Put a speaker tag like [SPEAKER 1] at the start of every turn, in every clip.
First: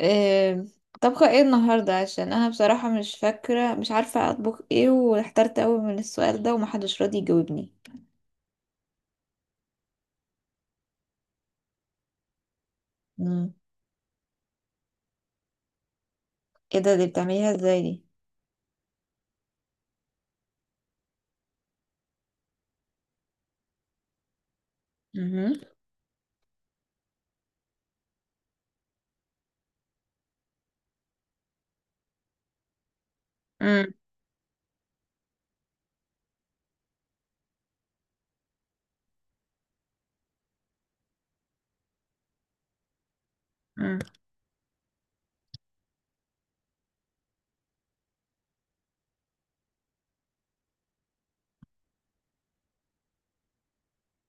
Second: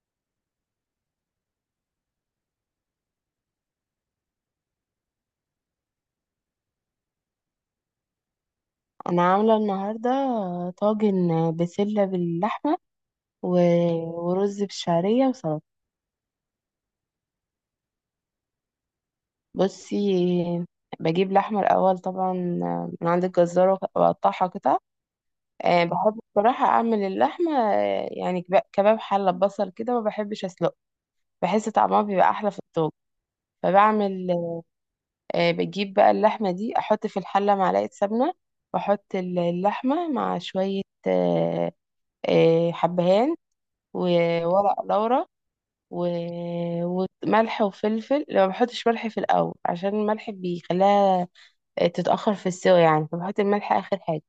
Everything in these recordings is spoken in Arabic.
[SPEAKER 1] آم، طبخة ايه النهاردة؟ عشان انا بصراحة مش فاكرة، مش عارفة اطبخ ايه، واحترت قوي من السؤال ده ومحدش راضي يجاوبني.
[SPEAKER 2] انا عامله النهارده طاجن بسله باللحمه
[SPEAKER 1] مم.
[SPEAKER 2] و- ورز بالشعريه وسلطه.
[SPEAKER 1] ايه ده؟ دي بتعمليها ازاي دي؟
[SPEAKER 2] بصي، بجيب لحمه الاول طبعا من عند الجزار واقطعها قطع.
[SPEAKER 1] مهم.
[SPEAKER 2] بحب بصراحه اعمل اللحمه يعني كباب حله ببصل كده، ما بحبش اسلقه، بحس طعمها بيبقى احلى في الطاجن.
[SPEAKER 1] مم.
[SPEAKER 2] فبعمل بجيب بقى اللحمه دي، احط في الحله معلقه سمنه واحط اللحمه مع شويه أه آه، حبهان
[SPEAKER 1] مم.
[SPEAKER 2] وورق لورا و... وملح وفلفل. لو ما بحطش ملح في الاول عشان الملح بيخليها تتاخر في السوا، يعني فبحط الملح اخر حاجه.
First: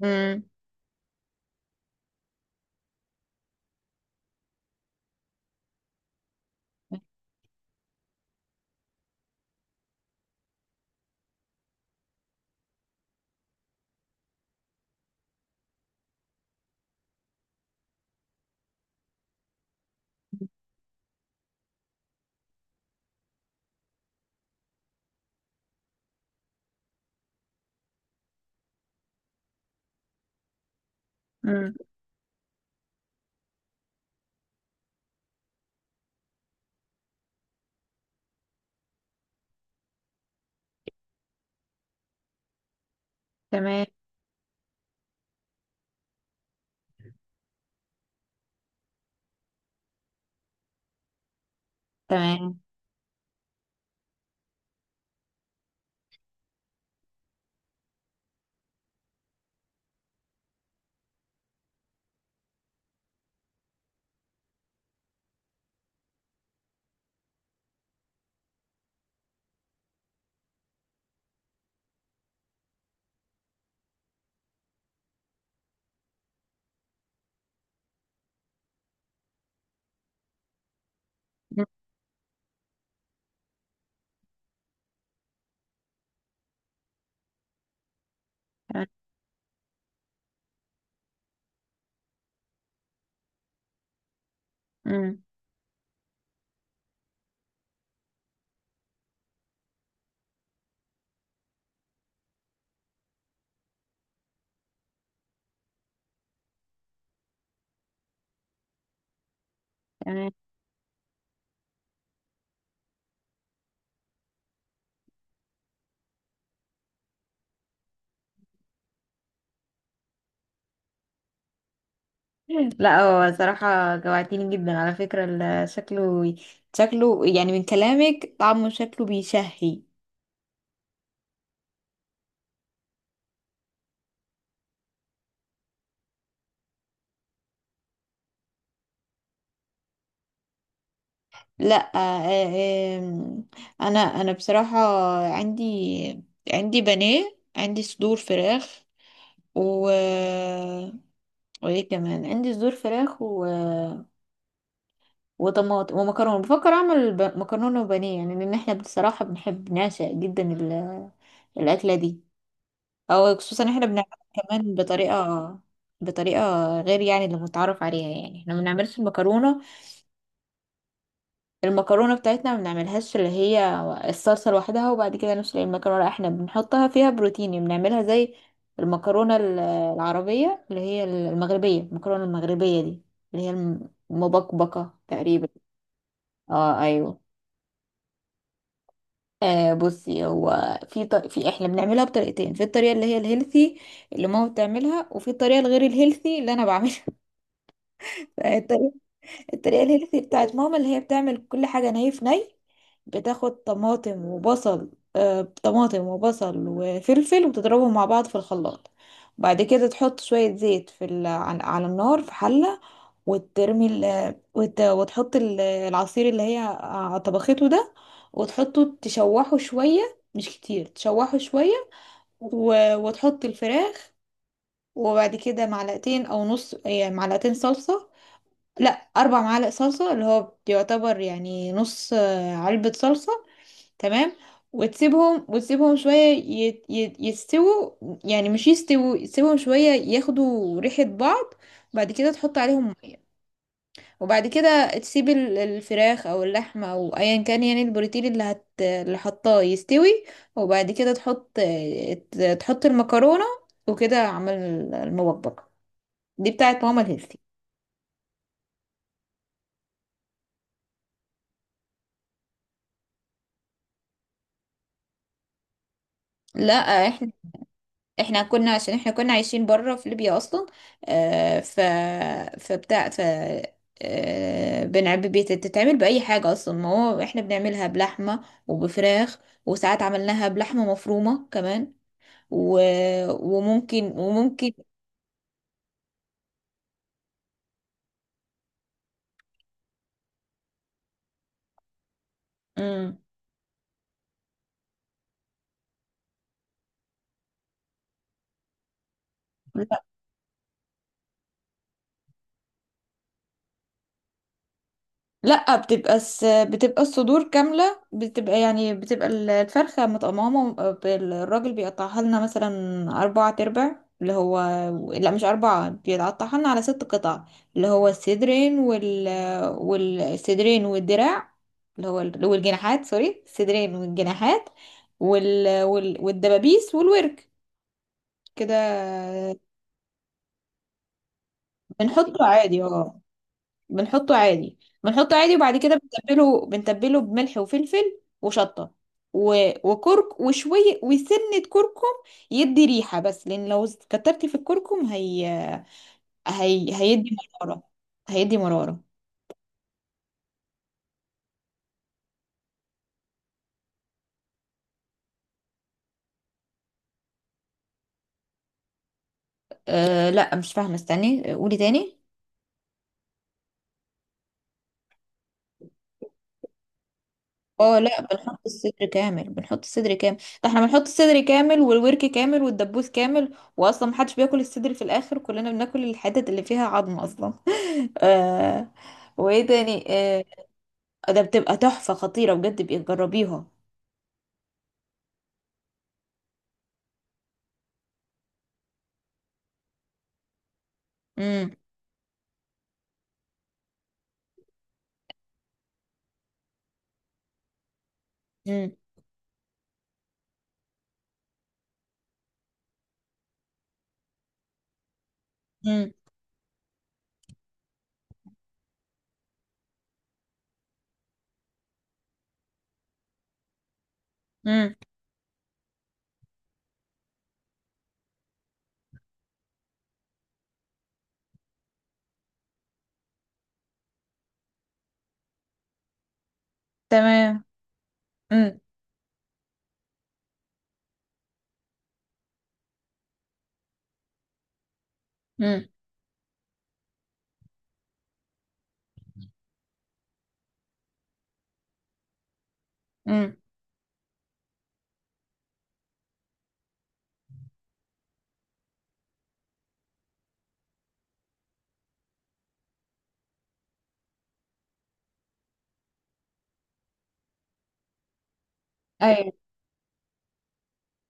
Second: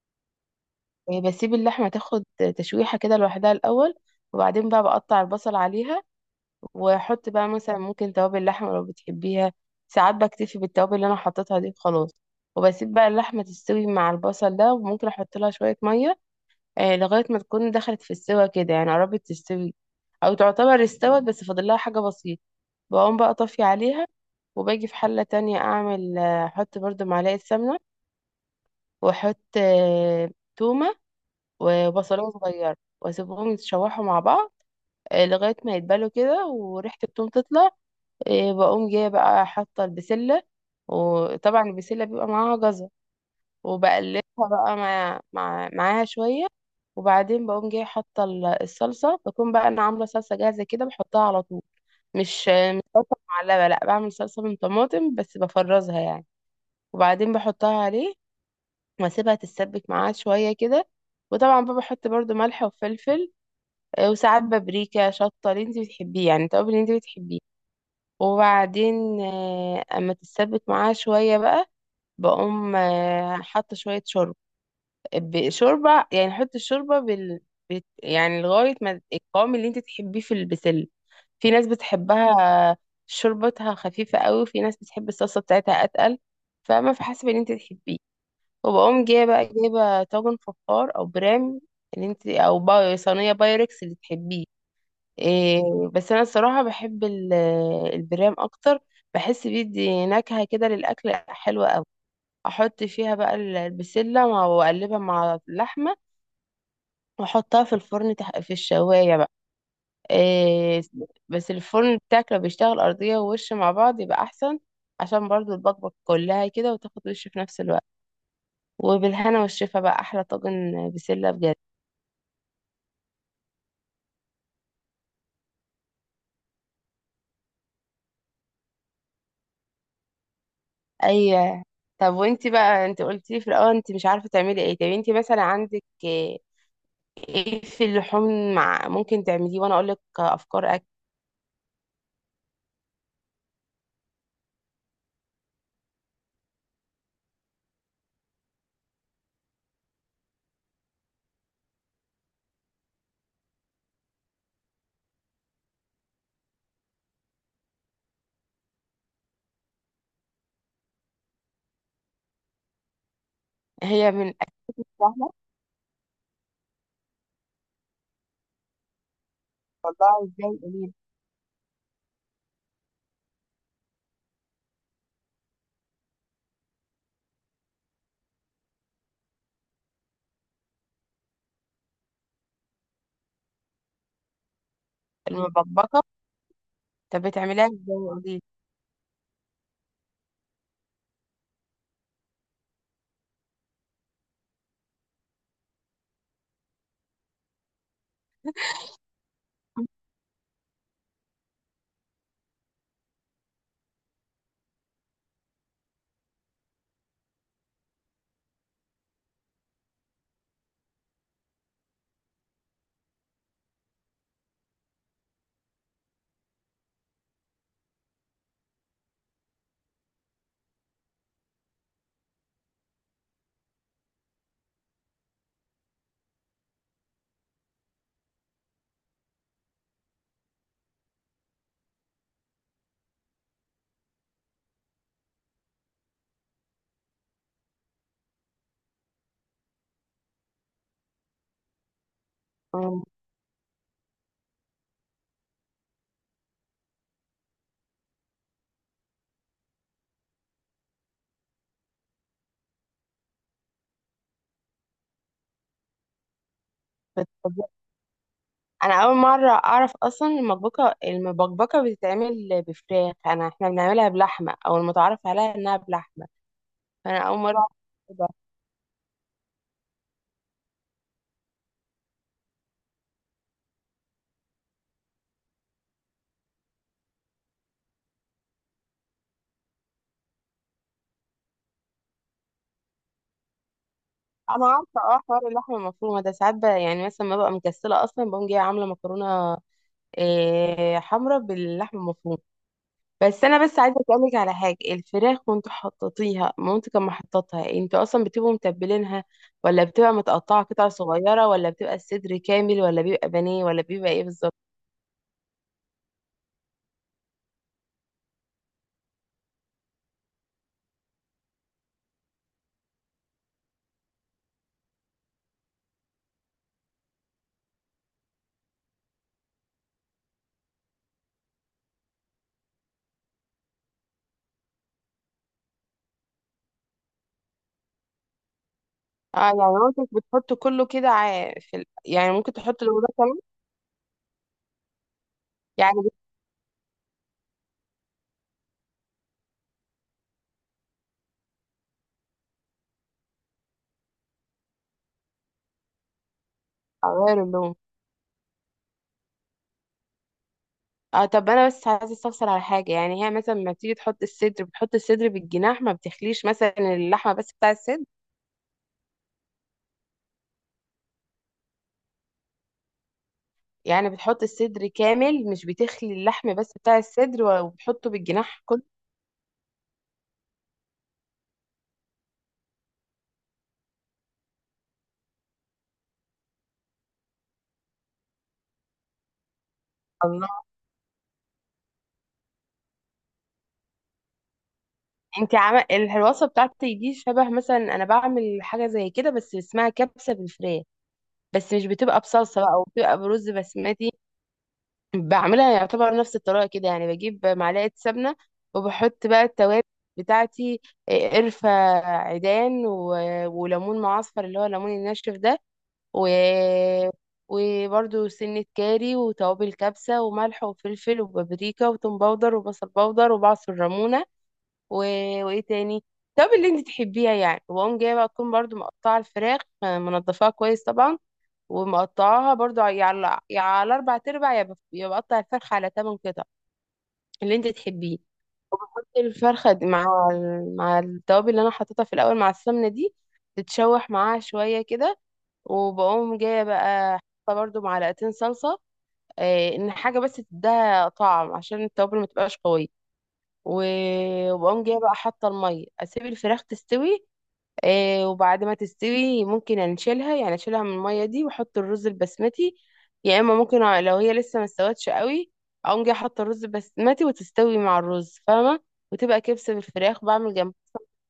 [SPEAKER 1] مم.
[SPEAKER 2] بسيب اللحمه تاخد تشويحه كده لوحدها الاول، وبعدين بقى بقطع البصل عليها واحط بقى مثلا ممكن توابل لحمه لو بتحبيها. ساعات بكتفي بالتوابل اللي انا حطيتها دي خلاص، وبسيب بقى اللحمه تستوي مع البصل ده، وممكن احط لها شويه ميه لغاية ما تكون دخلت في السوا كده، يعني قربت تستوي أو تعتبر استوت بس فاضل لها حاجة بسيطة. بقوم بقى طافية عليها، وباجي في حلة تانية أعمل أحط برضو معلقة سمنة وأحط تومة
[SPEAKER 1] مم.
[SPEAKER 2] وبصلة صغيرة وأسيبهم يتشوحوا مع بعض لغاية ما يتبلوا كده وريحة التوم تطلع. بقوم جاية بقى حاطة البسلة، وطبعا البسلة بيبقى معاها جزر،
[SPEAKER 1] تمام.
[SPEAKER 2] وبقلبها بقى مع معاها شوية. وبعدين بقوم جايه حاطة الصلصة، بكون بقى أنا عاملة صلصة جاهزة كده بحطها على طول. مش
[SPEAKER 1] تمام.
[SPEAKER 2] مش صلصة معلبة، لأ، بعمل صلصة من طماطم بس بفرزها يعني، وبعدين بحطها عليه وأسيبها تتسبك معاه شوية كده. وطبعا بقى بحط برضو ملح وفلفل وساعات بابريكا، شطة، اللي انت بتحبيه يعني، التوابل اللي انت بتحبيه. وبعدين أما تتسبك معاه شوية بقى بقوم حاطة شوية شوربة، بشوربة يعني حط الشوربة يعني لغاية ما القوام اللي انت تحبيه في البسلة. في
[SPEAKER 1] مم.
[SPEAKER 2] ناس بتحبها شوربتها خفيفة قوي، وفي ناس بتحب الصلصة بتاعتها أتقل، فما في حسب اللي انت تحبيه.
[SPEAKER 1] تمام.
[SPEAKER 2] وبقوم جاية بقى جايبة طاجن فخار أو برام اللي انت أو صينية بايركس اللي تحبيه.
[SPEAKER 1] مم.
[SPEAKER 2] إيه، بس أنا الصراحة بحب البرام أكتر، بحس بيدي نكهة كده للأكل حلوة أوي. أحط فيها بقى البسلة وأقلبها مع اللحمة واحطها في الفرن في الشواية بقى.
[SPEAKER 1] تمام.
[SPEAKER 2] إيه... بس الفرن بتاعك لو بيشتغل أرضية ووش مع بعض يبقى أحسن، عشان برضو البكبك كلها كده وتاخد وش في نفس الوقت. وبالهنا والشفا بقى، أحلى طاجن بسلة بجد.
[SPEAKER 1] لا، هو صراحة جوعتيني جدا على فكرة شكله يعني، من كلامك طعمه شكله بيشهي.
[SPEAKER 2] أي، طب وانتي بقى انت قلتي في الأول انت مش عارفة تعملي ايه؟ طب انتي مثلا عندك ايه؟ إيه في اللحوم مع ممكن تعمليه وأنا أقولك أفكار أكل.
[SPEAKER 1] لا. آه، آه، آم، انا بصراحة عندي عندي بانيه، عندي صدور فراخ و وايه كمان، عندي صدور فراخ وطماطم ومكرونه. بفكر اعمل مكرونه وبانيه، يعني لان احنا بصراحه بنحب نعشق جدا الاكله دي. او خصوصا احنا بنعملها
[SPEAKER 2] هي من
[SPEAKER 1] كمان
[SPEAKER 2] أكل سهلة.
[SPEAKER 1] بطريقه غير يعني اللي متعارف عليها. يعني احنا ما بنعملش المكرونه،
[SPEAKER 2] والله ازاي؟ قوليلي.
[SPEAKER 1] المكرونة بتاعتنا ما بنعملهاش اللي هي الصلصة لوحدها وبعد كده نسلق المكرونة، لا، احنا بنحطها فيها بروتين يعني، بنعملها زي المكرونة العربية، اللي هي المغربية، المكرونة المغربية دي اللي هي المبكبكة تقريبا.
[SPEAKER 2] المبكبكة؟
[SPEAKER 1] اه، ايوه.
[SPEAKER 2] طب بتعمليها ازاي؟
[SPEAKER 1] بصي، هو في ط... في احنا بنعملها بطريقتين، في الطريقة اللي هي الهيلثي اللي ماما بتعملها، وفي الطريقة الغير الهيلثي اللي انا بعملها. الطريقة الهيلثي بتاعت ماما اللي هي بتعمل كل حاجة ني في ني. بتاخد طماطم وبصل، طماطم وبصل وفلفل وتضربهم مع بعض في الخلاط. وبعد كده تحط شوية زيت على النار في حلة، وترمي وتحط العصير اللي هي طبخته ده، وتحطه تشوحه شوية، مش كتير تشوحه شوية، وتحط الفراخ. وبعد كده معلقتين او نص، يعني معلقتين صلصة، لا، اربع معالق صلصة، اللي هو يعتبر يعني نص علبة صلصة. تمام. وتسيبهم شوية يستووا، يعني مش يستووا، تسيبهم شوية ياخدوا ريحة بعض. بعد كده تحط عليهم مية، وبعد كده تسيب الفراخ او اللحمة او ايا كان، يعني البروتين اللي حطاه يستوي. وبعد كده تحط، تحط المكرونة، وكده عمل المبكبكة دي بتاعت ماما الهيلثي.
[SPEAKER 2] قوليلي، انا اول مره اعرف اصلا المبكبكه، بتتعمل بفراخ؟ انا احنا بنعملها بلحمه، او المتعارف عليها انها بلحمه،
[SPEAKER 1] لا،
[SPEAKER 2] فانا
[SPEAKER 1] احنا
[SPEAKER 2] اول مره اعرف كده.
[SPEAKER 1] احنا كنا، عشان احنا كنا عايشين بره في ليبيا اصلا. آه ف فبتاع ف آه بنعب بتتعمل باي حاجه اصلا، ما هو احنا بنعملها بلحمه وبفراخ، وساعات عملناها بلحمه مفرومه كمان، و... وممكن
[SPEAKER 2] انا
[SPEAKER 1] وممكن
[SPEAKER 2] عارفه اه حوار اللحمه المفرومه ده ساعات يعني مثلا ما ببقى مكسله اصلا بقوم جايه عامله مكرونه إيه، حمراء باللحمه المفرومه.
[SPEAKER 1] مم.
[SPEAKER 2] بس انا بس عايزه اسالك على حاجه، الفراخ وانتوا حطيتيها مامتك كان محططها، انتوا اصلا بتبقوا متبلينها ولا بتبقى متقطعه قطع صغيره، ولا بتبقى الصدر كامل، ولا بيبقى بانيه، ولا بيبقى ايه بالظبط؟
[SPEAKER 1] لا، بتبقى الصدور كاملة، بتبقى يعني بتبقى الفرخة متقممة. الراجل بيقطعها لنا مثلا أربعة تربع، اللي هو، لا مش أربعة، بيقطعها لنا على ست قطع، اللي هو الصدرين والصدرين والدراع، اللي هو والجناحات، سوري، الصدرين والجناحات والدبابيس والورك، كده.
[SPEAKER 2] اه، يعني مامتك بتحط كله كده في يعني
[SPEAKER 1] بنحطه
[SPEAKER 2] ممكن
[SPEAKER 1] عادي،
[SPEAKER 2] تحط له ده
[SPEAKER 1] اه.
[SPEAKER 2] كمان؟
[SPEAKER 1] بنحطه عادي بنحطه عادي، وبعد كده
[SPEAKER 2] يعني
[SPEAKER 1] بنتبله بملح وفلفل وشطة، و... وكرك وشوية وسنة كركم، يدي ريحة بس، لأن لو كترتي في الكركم هيدي
[SPEAKER 2] بتغير اللون.
[SPEAKER 1] مرارة، هيدي مرارة.
[SPEAKER 2] اه، طب انا بس عايزه استفسر على حاجه، يعني هي مثلا لما تيجي تحط الصدر بتحط الصدر بالجناح، ما بتخليش مثلا اللحمه بس بتاع الصدر؟
[SPEAKER 1] لا، مش فاهمة، استني قولي تاني.
[SPEAKER 2] يعني بتحط الصدر كامل، مش بتخلي اللحم بس بتاع الصدر
[SPEAKER 1] اه،
[SPEAKER 2] وبتحطه
[SPEAKER 1] لا، بنحط
[SPEAKER 2] بالجناح كله؟
[SPEAKER 1] الصدر كامل بنحط الصدر كامل ده احنا بنحط الصدر كامل والورك كامل والدبوس كامل، واصلا محدش بياكل الصدر في الاخر، كلنا بناكل الحتت اللي فيها عظم اصلا. آه. وايه تاني؟
[SPEAKER 2] الله،
[SPEAKER 1] ده بتبقى تحفة خطيرة بجد، بيبقى جربيها.
[SPEAKER 2] انت عمل الوصفه بتاعتي دي شبه، مثلا انا بعمل حاجه زي كده بس اسمها كبسه بالفراخ، بس
[SPEAKER 1] امم.
[SPEAKER 2] مش بتبقى بصلصه بقى وبتبقى برز بسمتي. بعملها يعتبر نفس الطريقة كده، يعني بجيب معلقة سمنة
[SPEAKER 1] امم.
[SPEAKER 2] وبحط بقى التوابل بتاعتي، قرفة عيدان وليمون معصفر، اللي هو الليمون الناشف ده،
[SPEAKER 1] امم.
[SPEAKER 2] و... وبرده سنة كاري وتوابل كبسة وملح وفلفل وبابريكا وتوم باودر وبصل باودر وبعصر ليمونة،
[SPEAKER 1] امم.
[SPEAKER 2] و... وإيه تاني، التوابل اللي انت تحبيها يعني. وأقوم جاية بقى تكون برضو مقطعة الفراخ منضفاها كويس طبعا، ومقطعاها برضو يا على، يا على اربع تربع، يا يا بقطع الفرخه على تمن قطع، اللي
[SPEAKER 1] تمام.
[SPEAKER 2] انت تحبيه.
[SPEAKER 1] امم.
[SPEAKER 2] وبحط الفرخه دي مع مع التوابل اللي انا حطيتها في الاول مع السمنه دي، تتشوح معاها شويه كده.
[SPEAKER 1] امم.
[SPEAKER 2] وبقوم جايه بقى حاطه برضو معلقتين صلصه ان حاجه بس تديها طعم عشان التوابل ما تبقاش قويه.
[SPEAKER 1] امم.
[SPEAKER 2] وبقوم جايه بقى حاطه الميه، اسيب الفراخ تستوي. آه، وبعد ما تستوي ممكن انشلها، يعني اشيلها من المية دي واحط الرز البسمتي، يا اما ممكن لو هي لسه ما استوتش قوي، اقوم جايه احط الرز البسمتي وتستوي مع الرز، فاهمة؟ وتبقى
[SPEAKER 1] ايوه.
[SPEAKER 2] كبسة بالفراخ. بعمل جنب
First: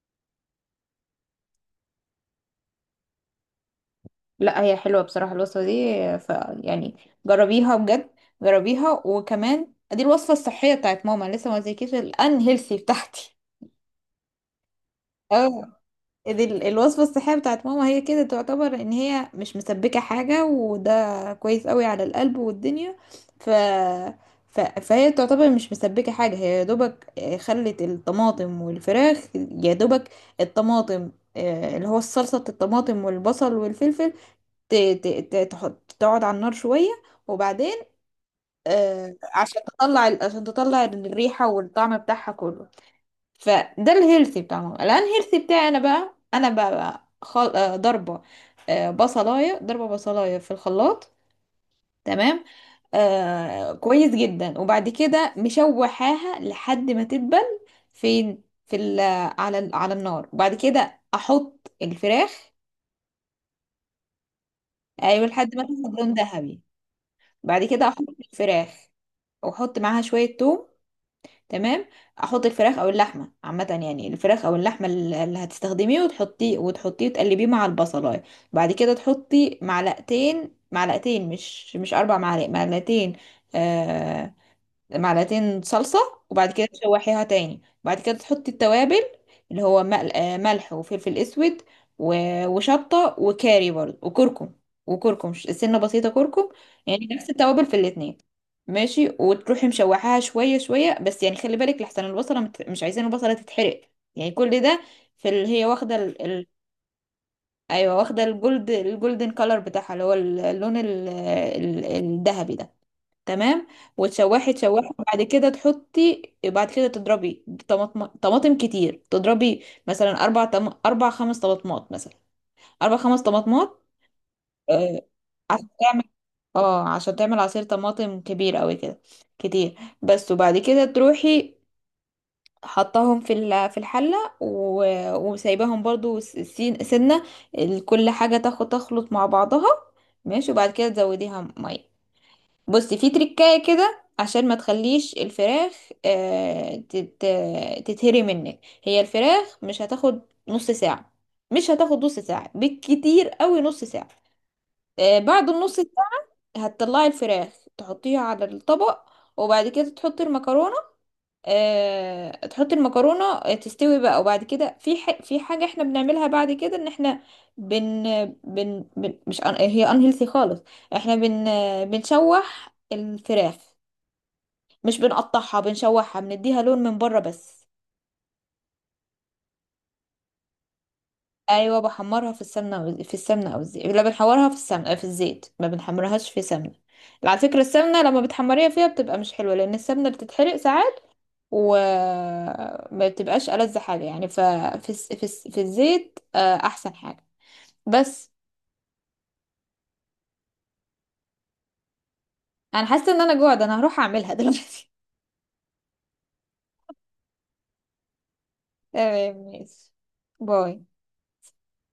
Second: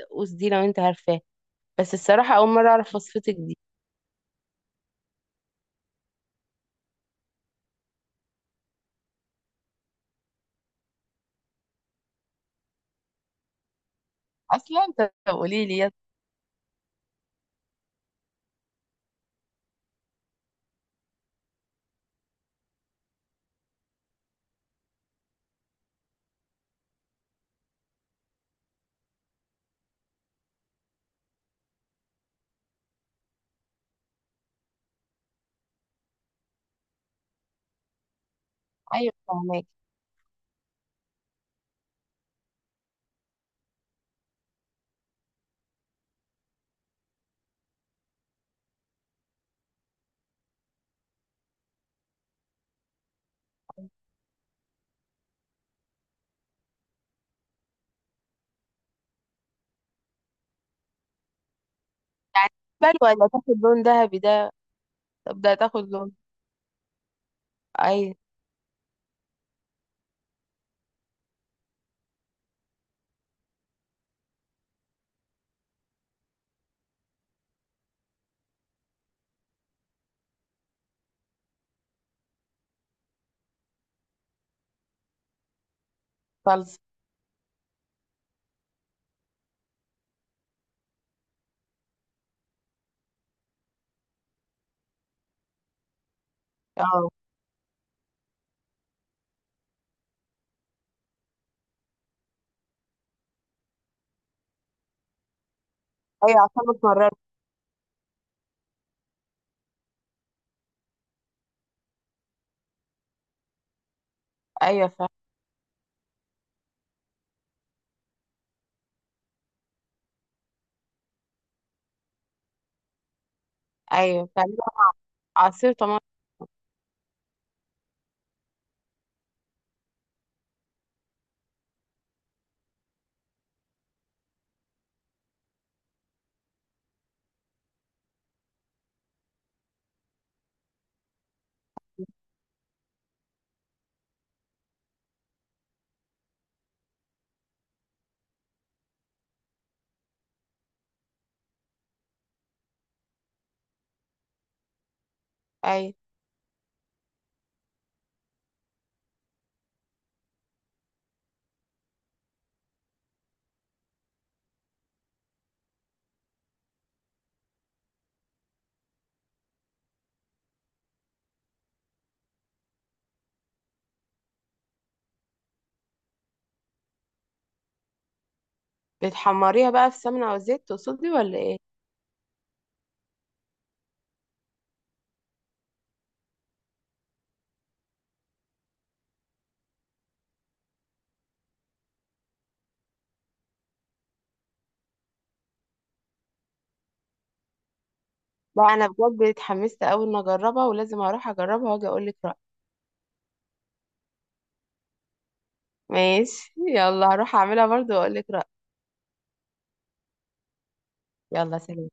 [SPEAKER 2] الدقوس دي، لو انت عارفاه. بس الصراحة اول مرة اعرف وصفتك دي.
[SPEAKER 1] لا هي حلوة بصراحة الوصفة دي. ف يعني جربيها بجد، جربيها. وكمان دي الوصفة الصحية بتاعت ماما، لسه ما قلتلكيش الان هيلثي بتاعتي.
[SPEAKER 2] اصلا انت
[SPEAKER 1] اه.
[SPEAKER 2] قولي لي، يلا.
[SPEAKER 1] دي الوصفة الصحية بتاعت ماما، هي كده تعتبر ان هي مش مسبكة حاجة، وده كويس قوي على القلب والدنيا. ف... فهي تعتبر مش مسبكة حاجة، هي يا دوبك خلت الطماطم والفراخ يا دوبك الطماطم، اللي هو الصلصة، الطماطم والبصل والفلفل، تحط تقعد على النار شوية، وبعدين
[SPEAKER 2] ايوه،
[SPEAKER 1] عشان
[SPEAKER 2] فهماك.
[SPEAKER 1] تطلع، عشان تطلع الريحة والطعم بتاعها كله. فده الهيلثي بتاعهم. الانهيلثي بتاعي انا بقى انا بقى, بقى خل... آه، ضربه، بصلايه، ضربه بصلايه في الخلاط. تمام. كويس جدا. وبعد كده مشوحاها لحد ما تدبل، فين في على النار، وبعد كده احط
[SPEAKER 2] يعني
[SPEAKER 1] الفراخ.
[SPEAKER 2] ولا تاخد لون ذهبي ده
[SPEAKER 1] ايوه، لحد
[SPEAKER 2] تبدأ
[SPEAKER 1] ما
[SPEAKER 2] تاخد
[SPEAKER 1] تاخد
[SPEAKER 2] لون؟
[SPEAKER 1] لون ذهبي. بعد كده
[SPEAKER 2] اي.
[SPEAKER 1] احط الفراخ، واحط معاها شويه توم. تمام. احط الفراخ او اللحمه عامه، يعني الفراخ او اللحمه اللي هتستخدميه، وتحطيه وتقلبيه مع البصلايه. بعد كده تحطي معلقتين، مش اربع معالق، معلقتين، آه معلقتين صلصة. وبعد كده
[SPEAKER 2] صلصة.
[SPEAKER 1] تشوحيها تاني، وبعد كده تحطي التوابل، اللي هو ملح وفلفل اسود، وشطة وكاري برضه وكركم، وكركم سنة بسيطة كركم، يعني
[SPEAKER 2] اه،
[SPEAKER 1] نفس التوابل في الاتنين. ماشي. وتروحي مشوحاها شوية شوية، بس يعني خلي بالك لحسن البصلة، مش عايزين البصلة تتحرق، يعني كل ده في، اللي هي واخدة
[SPEAKER 2] ايوه، عشان ما اتمررت.
[SPEAKER 1] ايوه، واخدة الجولدن كولر بتاعها، اللي هو اللون الذهبي ده. تمام. وتشوحي
[SPEAKER 2] ايوه
[SPEAKER 1] تشوحي
[SPEAKER 2] فا
[SPEAKER 1] وبعد كده تحطي، بعد كده تضربي طماطم كتير، تضربي مثلا اربع خمس طماطمات، مثلا اربع خمس طماطمات،
[SPEAKER 2] ايوه، بتعملها
[SPEAKER 1] آه، عشان
[SPEAKER 2] عصير
[SPEAKER 1] تعمل
[SPEAKER 2] طماطم.
[SPEAKER 1] اه عشان تعمل عصير طماطم كبير قوي كده، كتير بس. وبعد كده تروحي حطاهم في الحله وسايباهم برضو سنه، كل حاجه تاخد تخلط مع بعضها. ماشي. وبعد كده تزوديها ميه. بصي في تريكاية كده، عشان ما تخليش الفراخ تتهري منك. هي الفراخ مش هتاخد نص ساعة، مش هتاخد نص ساعة، بالكتير قوي نص ساعة. بعد النص
[SPEAKER 2] ايوه،
[SPEAKER 1] ساعة هتطلعي الفراخ، تحطيها على الطبق، وبعد كده تحطي المكرونة، تحطي المكرونة، تستوي بقى. وبعد كده في حاجة احنا بنعملها بعد كده، ان احنا بن بن, بن... مش أن... هي unhealthy خالص. احنا بنشوح الفراخ، مش بنقطعها، بنشوحها بنديها لون من بره بس.
[SPEAKER 2] بتحمريها بقى في سمنة او زيت تقصدي، ولا ايه؟
[SPEAKER 1] ايوه، بحمرها في السمنه، أو في السمنه او الزيت، لا بنحورها في السمنه، في الزيت، ما بنحمرهاش في سمنه. على فكره السمنه لما بتحمريها فيها بتبقى مش حلوه، لان السمنه بتتحرق ساعات وما بتبقاش ألذ حاجه يعني، ففي الس- في الس- في الزيت احسن حاجه بس.
[SPEAKER 2] لا، انا بجد اتحمست اوي ان اجربها، ولازم اروح اجربها واجي اقول لك رأيي.
[SPEAKER 1] انا حاسه ان جوعت، انا هروح اعملها دلوقتي.
[SPEAKER 2] ماشي، يلا، هروح اعملها برضو واقول لك رأيي.
[SPEAKER 1] تمام ماشي. باي.
[SPEAKER 2] يلا سلام.